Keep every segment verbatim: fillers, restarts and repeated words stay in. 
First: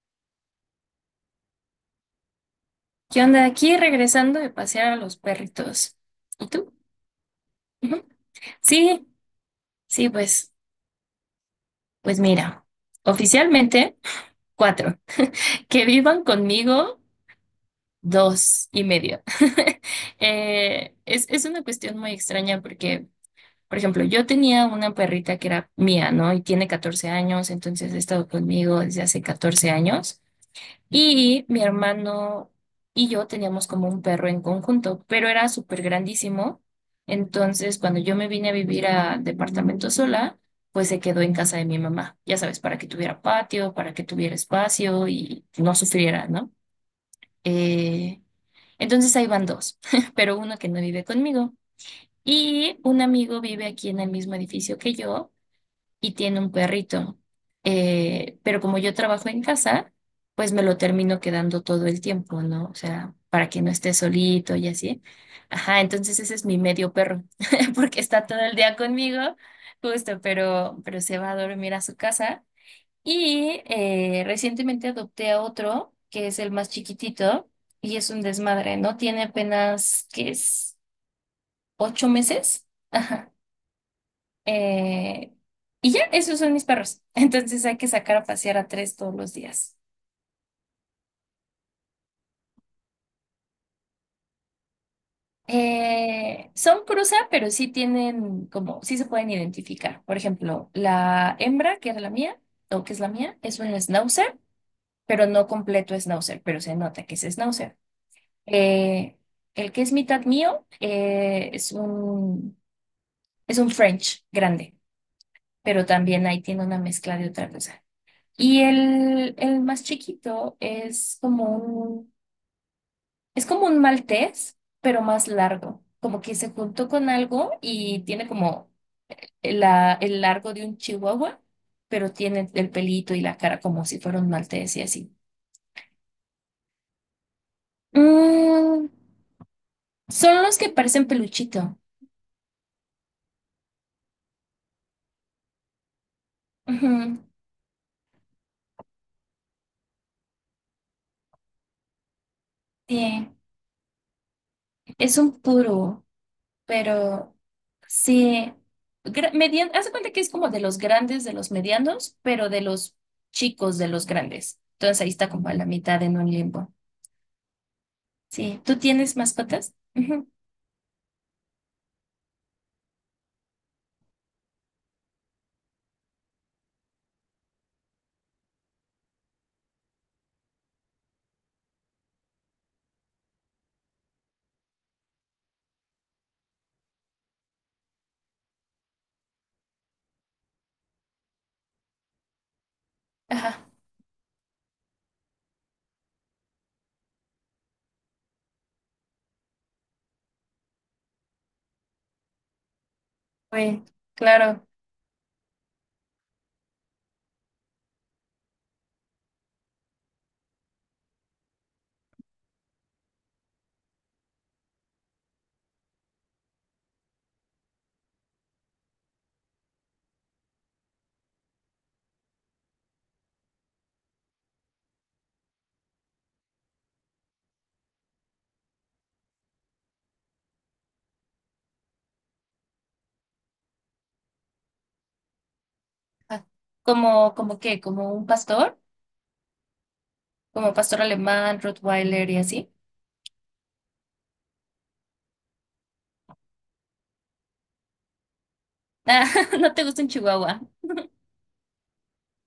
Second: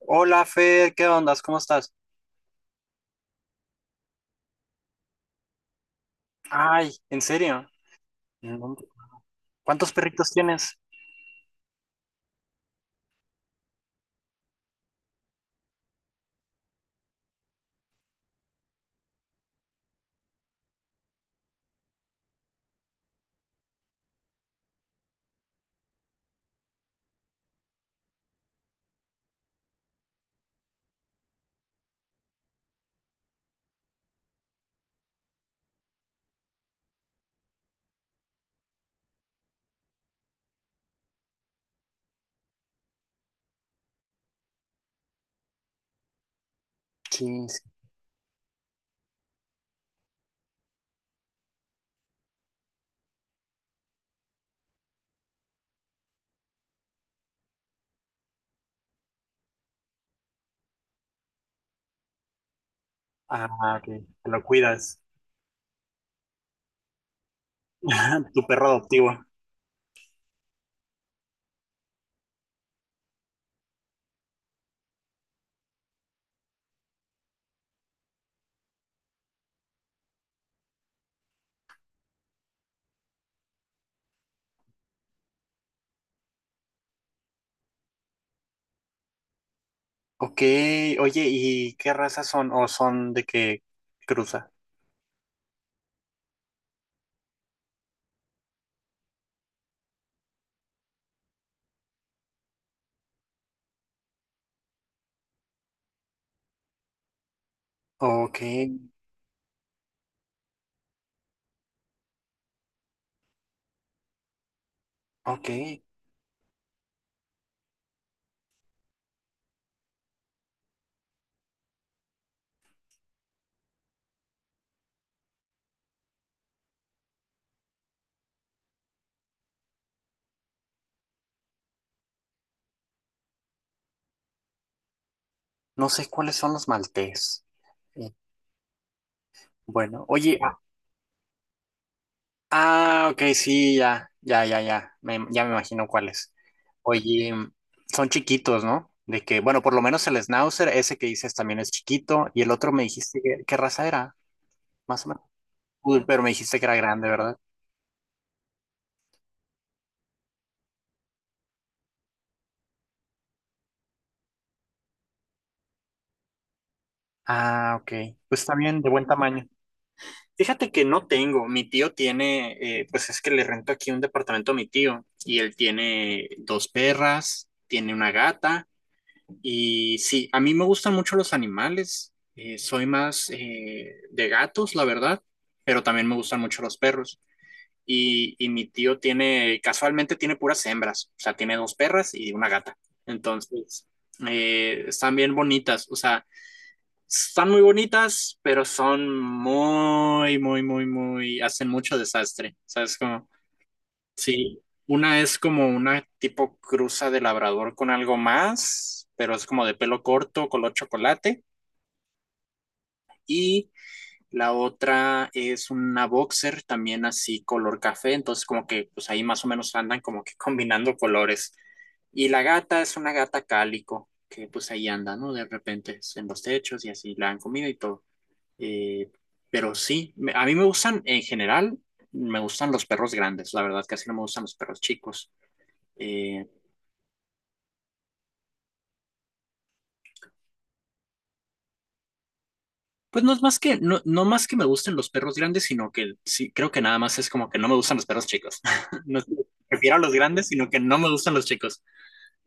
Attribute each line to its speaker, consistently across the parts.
Speaker 1: Hola, Fer, ¿qué ondas? ¿Cómo estás?
Speaker 2: ¿Qué onda? Aquí regresando de pasear a los perritos. ¿Y tú?
Speaker 1: Ay, ¿en serio?
Speaker 2: Ujú.
Speaker 1: No.
Speaker 2: Sí,
Speaker 1: ¿Cuántos
Speaker 2: sí,
Speaker 1: perritos
Speaker 2: pues,
Speaker 1: tienes?
Speaker 2: pues mira, oficialmente cuatro. Que vivan conmigo dos y medio. Eh, es, es una cuestión muy extraña porque, por ejemplo, yo tenía una perrita que era mía, ¿no? Y tiene catorce años, entonces ha estado conmigo desde hace catorce años. Y mi hermano y yo teníamos como un perro en conjunto, pero era súper grandísimo. Entonces, cuando yo me vine a vivir a departamento sola, pues se quedó en casa de mi mamá, ya sabes, para que tuviera patio, para que tuviera espacio y no sufriera, ¿no?
Speaker 1: Quince.
Speaker 2: Eh, entonces ahí van dos, pero uno que no vive conmigo. Y un amigo vive aquí en el mismo edificio que yo y tiene un perrito. Eh, pero como yo trabajo en casa, pues me lo termino quedando todo el tiempo, ¿no? O sea,
Speaker 1: Ah,
Speaker 2: para que no
Speaker 1: ok,
Speaker 2: esté
Speaker 1: te lo
Speaker 2: solito y
Speaker 1: cuidas.
Speaker 2: así. Ajá, entonces ese es mi medio perro, porque está todo
Speaker 1: Tu
Speaker 2: el
Speaker 1: perro
Speaker 2: día
Speaker 1: adoptivo.
Speaker 2: conmigo, justo, pero, pero se va a dormir a su casa. Y eh, recientemente adopté a otro, que es el más chiquitito, y es un desmadre, ¿no? Tiene apenas, ¿qué es? ¿Ocho meses? Ajá. Eh, y ya, esos son mis perros. Entonces hay que sacar a pasear a tres todos los días.
Speaker 1: Ok, oye, ¿y qué razas son? ¿O son de qué cruza?
Speaker 2: Eh, son cruza, pero sí tienen como, sí se pueden identificar. Por ejemplo, la hembra, que era la mía, o que es la mía, es un schnauzer, pero no completo schnauzer, pero se nota que es schnauzer.
Speaker 1: Ok,
Speaker 2: Eh, el que es mitad mío eh, es un, es un French grande,
Speaker 1: ok.
Speaker 2: pero también ahí tiene una mezcla de otra cosa. Y el, el más chiquito es como un es como un maltés, pero más largo. Como que se juntó con algo y tiene como la- el largo de un chihuahua, pero tiene el pelito y la cara como si fuera un maltés y así.
Speaker 1: No sé cuáles son los maltés. Eh,
Speaker 2: Mm,
Speaker 1: Bueno, oye,
Speaker 2: Son los que parecen peluchito.
Speaker 1: ah, ok, sí, ya, ya, ya, ya, me- ya me imagino cuáles.
Speaker 2: Ujú.
Speaker 1: Oye, son chiquitos, ¿no? De que, bueno, por lo menos el Schnauzer, ese que dices también es chiquito, y el otro me
Speaker 2: Sí,
Speaker 1: dijiste que, ¿qué raza era? Más o
Speaker 2: es
Speaker 1: menos.
Speaker 2: un
Speaker 1: Uy,
Speaker 2: puro,
Speaker 1: pero me dijiste que era grande,
Speaker 2: pero
Speaker 1: ¿verdad?
Speaker 2: sí. Gra- median- haz de cuenta que es como de los grandes, de los medianos, pero de los chicos, de los grandes. Entonces ahí está como a la mitad en un limbo.
Speaker 1: Ah, ok, pues está
Speaker 2: Sí, ¿tú
Speaker 1: bien, de buen
Speaker 2: tienes
Speaker 1: tamaño.
Speaker 2: mascotas? Ujú.
Speaker 1: Fíjate que no tengo, mi tío tiene, eh, pues es que le rento aquí un departamento a mi tío, y él tiene dos perras, tiene una gata. Y sí, a mí me gustan mucho los animales. eh, soy más eh, de gatos, la verdad, pero también me gustan mucho los perros. Y, y mi tío tiene, casualmente tiene puras hembras, o sea, tiene dos perras y una gata.
Speaker 2: Ajá,
Speaker 1: Entonces, eh, están bien bonitas, o sea, están muy bonitas, pero son muy, muy, muy, muy, hacen mucho desastre. ¿Sabes cómo?
Speaker 2: bueno,
Speaker 1: Sí,
Speaker 2: claro.
Speaker 1: una es como una tipo cruza de labrador con algo más, pero es como de pelo corto, color chocolate. Y la otra es una boxer también así color café, entonces como que pues ahí más o menos andan como que combinando colores. Y la gata es una gata cálico, que pues ahí anda, ¿no? De repente en los techos y así la han comido y todo. Eh, pero sí, me- a mí me gustan en general, me gustan los perros grandes, la verdad casi no me gustan los perros chicos.
Speaker 2: Ah.
Speaker 1: Eh,
Speaker 2: ¿Como, como qué? ¿Como un pastor? ¿Como pastor alemán, Rottweiler y así?
Speaker 1: Pues no es más que, no, no más que me gusten los perros grandes, sino que sí, creo que nada más es como que no me gustan los perros chicos. No es
Speaker 2: Ah,
Speaker 1: que
Speaker 2: no te
Speaker 1: prefiero a
Speaker 2: gusta un
Speaker 1: los grandes,
Speaker 2: chihuahua.
Speaker 1: sino que no me gustan los chicos.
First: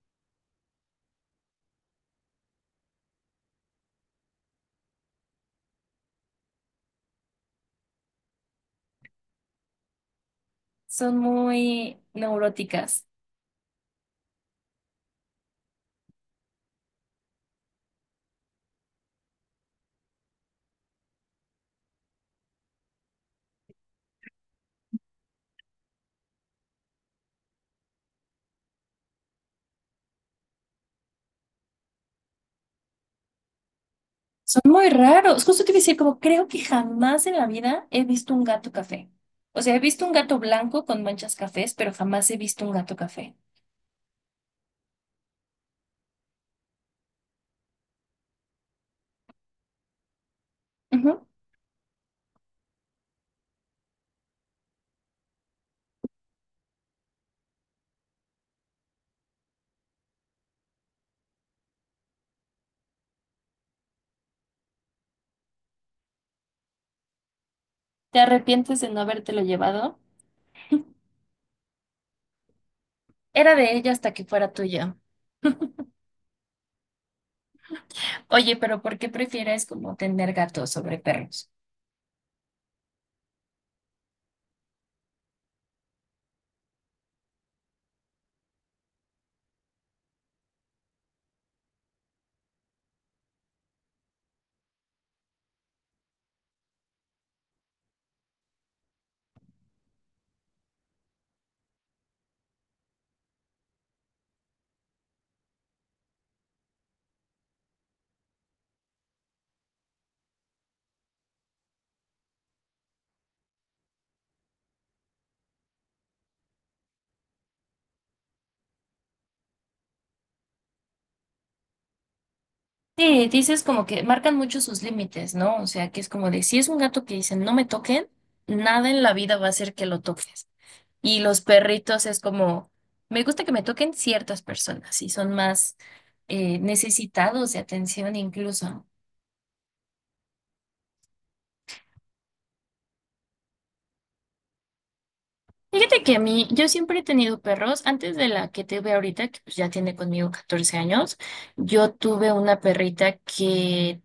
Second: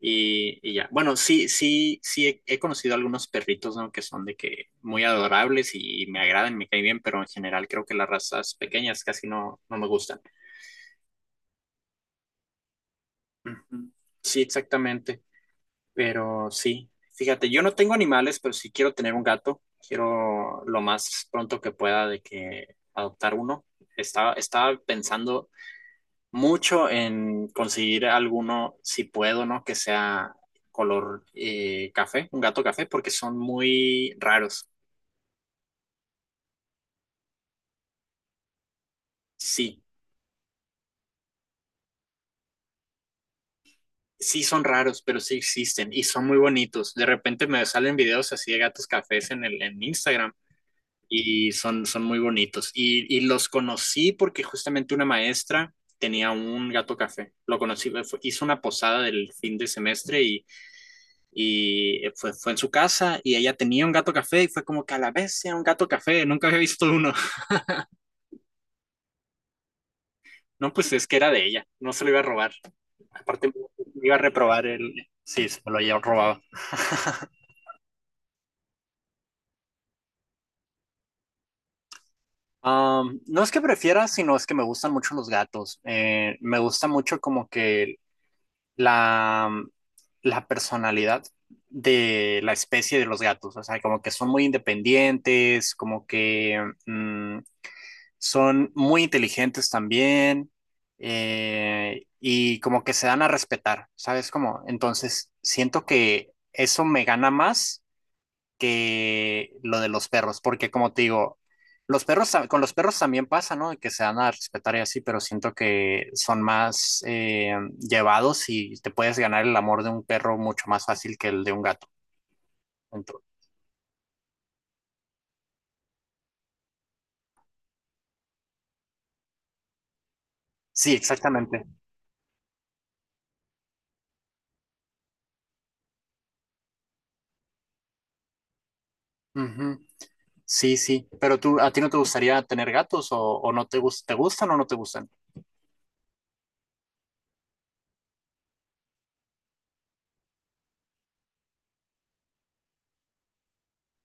Speaker 1: Y, y ya. Bueno, sí, sí, sí he, he conocido algunos perritos, ¿no? Que son de que muy adorables y, me agradan, me caen bien, pero en general creo que las razas pequeñas casi no, no me gustan.
Speaker 2: Son muy neuróticas.
Speaker 1: Ujú. Sí, exactamente. Pero sí, fíjate, yo no tengo animales, pero sí quiero tener un gato. Quiero lo más pronto que pueda de que adoptar uno. Estaba, estaba pensando mucho en conseguir alguno, si puedo, ¿no? Que sea color eh, café, un gato café, porque son muy
Speaker 2: Son
Speaker 1: raros.
Speaker 2: muy raros. Justo te iba a decir, como creo que jamás en la vida he visto un gato café. O sea, he
Speaker 1: Sí,
Speaker 2: visto un gato blanco con manchas cafés, pero jamás he visto un gato café.
Speaker 1: sí son raros, pero sí existen y son muy bonitos. De repente me salen videos así de gatos cafés en el, en Instagram.
Speaker 2: Ujú.
Speaker 1: Y son, son muy bonitos. Y, y los conocí porque justamente una maestra tenía un gato café. Lo conocí, fue- hizo una posada del fin de semestre y, y eh, fue, fue en su casa y ella tenía un gato café y fue como que a la vez sea un gato café, nunca había visto uno.
Speaker 2: ¿Te arrepientes de no habértelo llevado?
Speaker 1: No, pues es que era de ella, no se lo iba a robar. Aparte,
Speaker 2: Era de ella
Speaker 1: me
Speaker 2: hasta
Speaker 1: iba a
Speaker 2: que fuera
Speaker 1: reprobar el...
Speaker 2: tuyo.
Speaker 1: Sí, se me lo había robado.
Speaker 2: Oye, pero ¿por qué prefieres como tener gatos sobre perros?
Speaker 1: Um, no es que prefiera, sino es que me gustan mucho los gatos. Eh, me gusta mucho como que la, mm, la personalidad de la especie de los gatos. O sea, como que son muy independientes, como que mm, son muy inteligentes también. eh, y como que se dan a respetar, ¿sabes? Como, entonces siento que eso me gana más que lo de los perros, porque como te digo, los perros, con los perros también pasa, ¿no? Que se dan a respetar y así, pero siento que son más eh, llevados y te puedes ganar el amor de un perro mucho más fácil que el de un gato.
Speaker 2: Sí,
Speaker 1: Entonces,
Speaker 2: dices como que marcan mucho sus límites, ¿no? O sea, que es como de si es un gato que dicen no me toquen, nada en la vida va a hacer que lo toques.
Speaker 1: sí,
Speaker 2: Y los
Speaker 1: exactamente.
Speaker 2: perritos es como, me gusta que me toquen ciertas personas y son más eh, necesitados de atención incluso.
Speaker 1: Ujú. Sí, sí. Pero tú, ¿a ti no te gustaría tener gatos o, o no te, gus- te gustan o no te gustan?
Speaker 2: Fíjate que a mí, yo siempre he tenido perros, antes de la que tuve ahorita, que pues ya tiene conmigo catorce años, yo tuve una perrita que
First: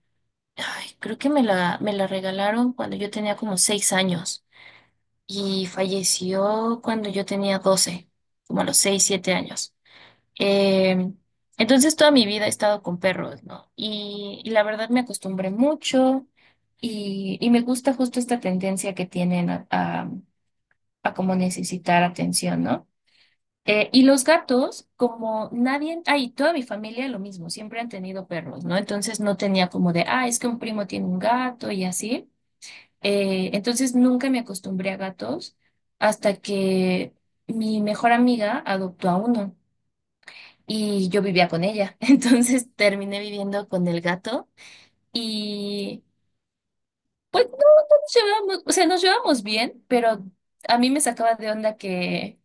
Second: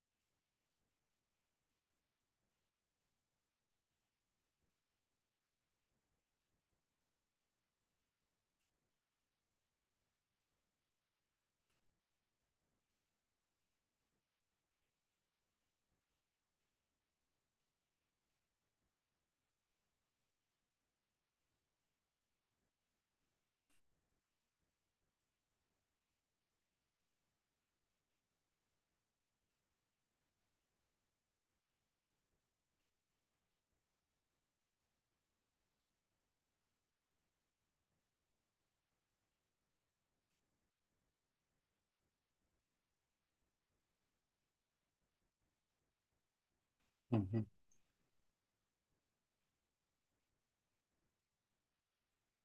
Speaker 2: ay, creo que me la, me la regalaron cuando yo tenía como seis años y falleció cuando yo tenía doce como a los seis, siete años. Eh, entonces toda mi vida he estado con perros, ¿no? Y, y la verdad me acostumbré mucho y, y me gusta justo esta tendencia que tienen a, a, a, como necesitar atención, ¿no? Eh, y los gatos, como nadie, ay, toda mi familia lo mismo, siempre han tenido perros, ¿no? Entonces no tenía como de, ah, es que un primo tiene un gato y así. Eh, entonces nunca me acostumbré a gatos hasta que mi mejor amiga adoptó a uno y yo vivía con ella. Entonces terminé viviendo con el gato y
Speaker 1: Ujú.
Speaker 2: pues no nos llevábamos, o sea, nos llevamos bien, pero a mí me sacaba de onda que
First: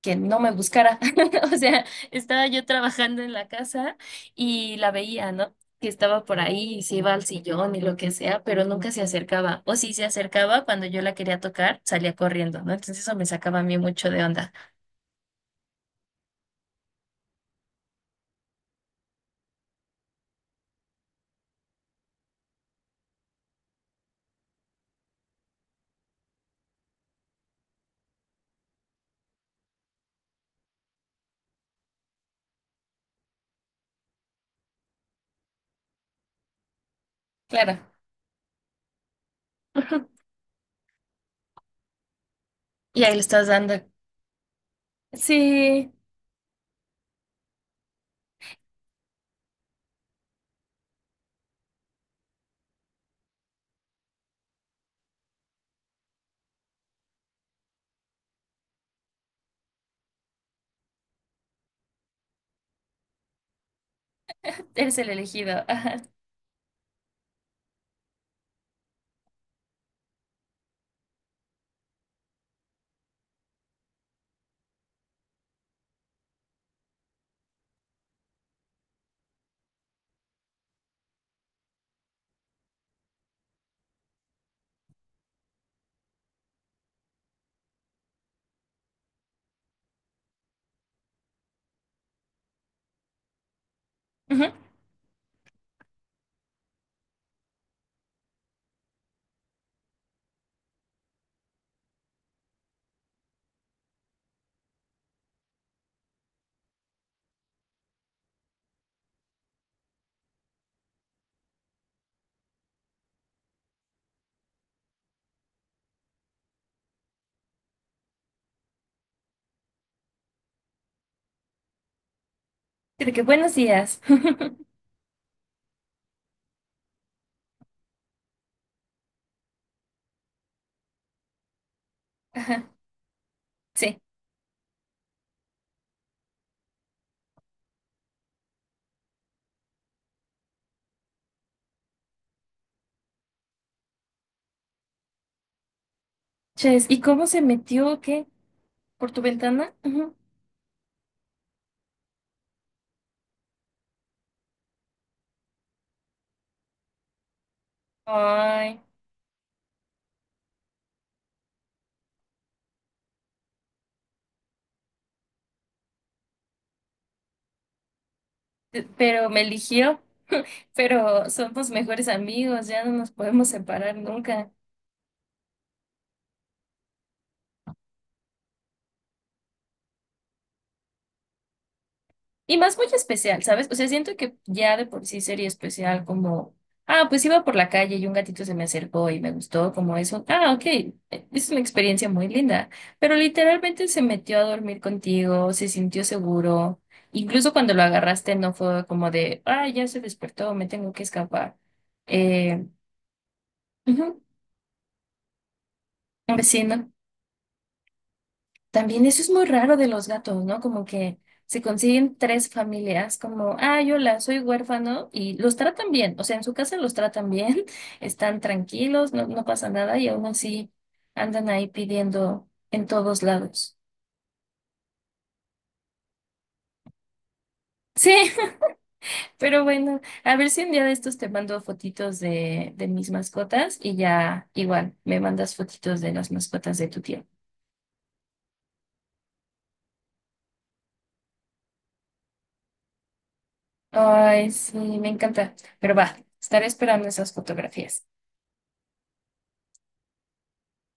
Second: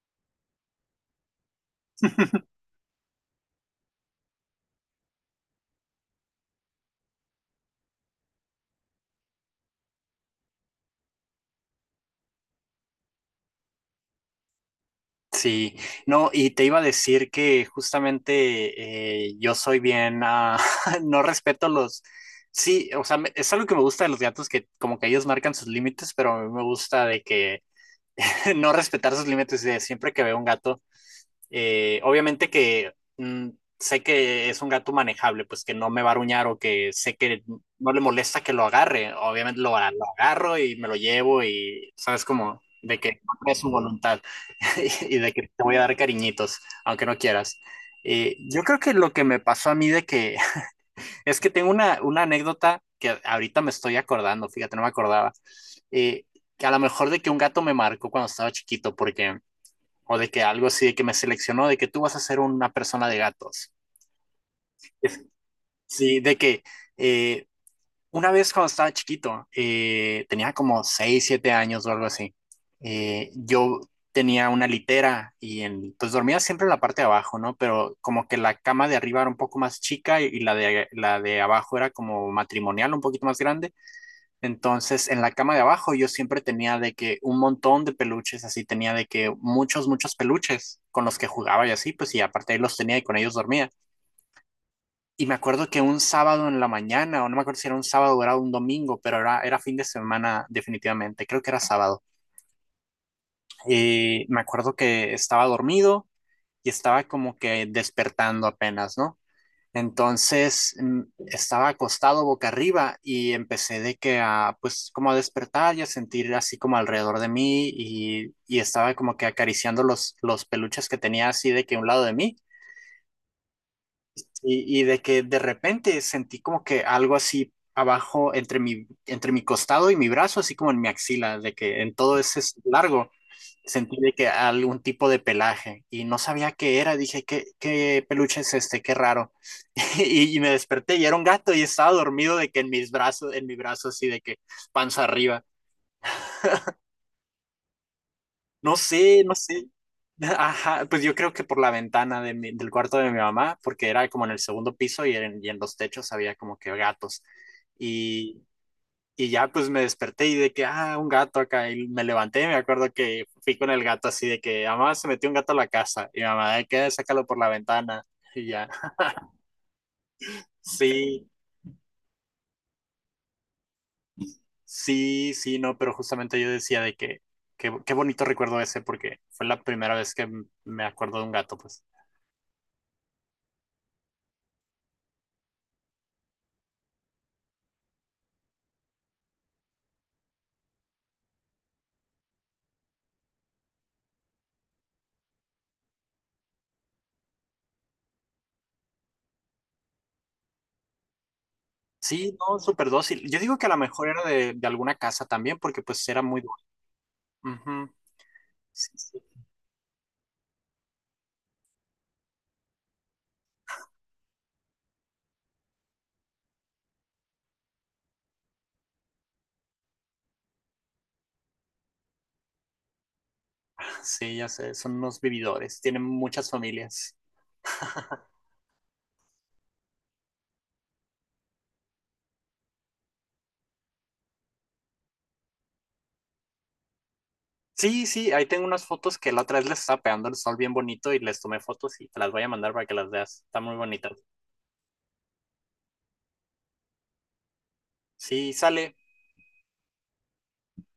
Speaker 2: que no me buscara. O sea, estaba yo trabajando en la casa y la veía, ¿no? Que estaba por ahí y se iba al sillón y lo que sea, pero nunca se acercaba. O si se acercaba, cuando yo la quería tocar, salía corriendo, ¿no? Entonces eso me sacaba a mí mucho de onda.
Speaker 1: Sí, no, y te iba a decir que justamente eh, yo soy bien, ah, no respeto los, sí, o sea, me- es algo que me gusta de los gatos, que como que ellos marcan sus límites, pero a mí me gusta de que no respetar sus límites, de siempre que veo un gato eh, obviamente que mm, sé que es un gato manejable, pues que no me va a aruñar o que sé que
Speaker 2: Claro.
Speaker 1: no le molesta que lo agarre. Obviamente lo, a- lo agarro y me lo llevo y sabes como de
Speaker 2: Y
Speaker 1: que
Speaker 2: ahí le estás
Speaker 1: no es su
Speaker 2: dando.
Speaker 1: voluntad y de que te voy a
Speaker 2: Sí,
Speaker 1: dar cariñitos, aunque no quieras. Eh, yo creo que lo que me pasó a mí de que es que tengo una, una anécdota que ahorita me estoy acordando, fíjate, no me acordaba, eh, que a lo mejor de que un gato me marcó cuando estaba chiquito, porque o de que algo así, de que me seleccionó, de que tú vas a ser una persona de gatos.
Speaker 2: eres el elegido. Ajá.
Speaker 1: Sí, de que eh, una vez cuando estaba chiquito, eh, tenía como seis siete años o algo así, eh, yo tenía una litera y en- pues dormía siempre en la parte de abajo, ¿no? Pero como que la cama de arriba era un poco más chica y, y la de, la de abajo era como matrimonial, un poquito más grande. Entonces, en la cama de abajo yo siempre tenía de que un montón de peluches, así tenía de que muchos, muchos peluches con los que jugaba y así, pues y aparte ahí los tenía y con ellos dormía.
Speaker 2: Ujú.
Speaker 1: Y me acuerdo que un sábado en la mañana, o no me acuerdo si era un sábado o era un domingo, pero era, era fin de semana definitivamente, creo que era sábado. Y me acuerdo que estaba dormido y estaba como que despertando apenas, ¿no? Entonces mm, estaba acostado boca arriba y empecé de que a, pues como a despertar y a sentir así como alrededor de mí y, y estaba como que acariciando los, los peluches que tenía así de que a un lado de mí
Speaker 2: Y de que buenos días.
Speaker 1: y, y de que de repente sentí como que algo así abajo entre mi, entre mi costado y mi brazo, así como en mi axila, de que en todo ese
Speaker 2: Ajá.
Speaker 1: largo sentí
Speaker 2: Sí.
Speaker 1: de que algún tipo de pelaje y no sabía qué era. Dije, ¿qué, qué peluche es este? Qué raro. Y, y me desperté y era un gato y estaba dormido de que en mis brazos, en mi brazo así de que panza arriba.
Speaker 2: Ches, ¿y cómo se metió? ¿Qué?
Speaker 1: No
Speaker 2: ¿Por tu
Speaker 1: sé, no sé.
Speaker 2: ventana? Ujú.
Speaker 1: Ajá, pues yo creo que por la ventana de mi- del cuarto de mi mamá, porque era como en el segundo piso y en, y en los techos había como que gatos. Y,
Speaker 2: Ay,
Speaker 1: y ya pues me desperté y de que, ah, un gato acá. Y me levanté, y me acuerdo que fui con el gato así de que, "Ah, mamá, se metió un gato a la casa." Y mi mamá, de que "Ah, sácalo por la ventana." Y ya.
Speaker 2: pero me eligió.
Speaker 1: Sí,
Speaker 2: Pero somos mejores amigos, ya no nos podemos separar nunca.
Speaker 1: sí, sí, no, pero justamente yo decía de que, que- qué bonito recuerdo ese, porque fue la primera vez que m- me acuerdo de un gato, pues.
Speaker 2: Y más muy especial, ¿sabes? O sea, siento que ya de por sí sería especial como, ah, pues iba por la calle y un gatito se me acercó y me gustó, como eso. Ah, ok, eh, es una experiencia muy linda, pero literalmente se metió a dormir contigo, se sintió seguro. Incluso cuando lo agarraste no fue como de, ah, ya se despertó, me tengo que escapar.
Speaker 1: Sí, no,
Speaker 2: Eh,
Speaker 1: súper dócil. Yo digo que a lo mejor era
Speaker 2: Ujú,
Speaker 1: de, de alguna casa también, porque pues era
Speaker 2: un
Speaker 1: muy duro.
Speaker 2: vecino.
Speaker 1: Ujú. Sí,
Speaker 2: También
Speaker 1: sí.
Speaker 2: eso es muy raro de los gatos, ¿no? Como que se consiguen tres familias, como, ah, yo la soy huérfano, y los tratan bien, o sea, en su casa los tratan bien, están tranquilos, no, no pasa nada, y aún así andan ahí pidiendo en todos lados.
Speaker 1: Sí, ya sé, son unos vividores, tienen muchas familias.
Speaker 2: Sí, pero bueno, a ver si un día de estos te mando fotitos de, de mis mascotas y ya igual me mandas fotitos de las mascotas de tu tío.
Speaker 1: Sí, sí, ahí tengo unas fotos que la otra vez les estaba pegando el sol bien bonito y les tomé fotos y te las voy a mandar para que las veas. Están muy bonitas.
Speaker 2: Ay, sí, me encanta, pero va, estaré esperando esas fotografías.
Speaker 1: Sí, sale.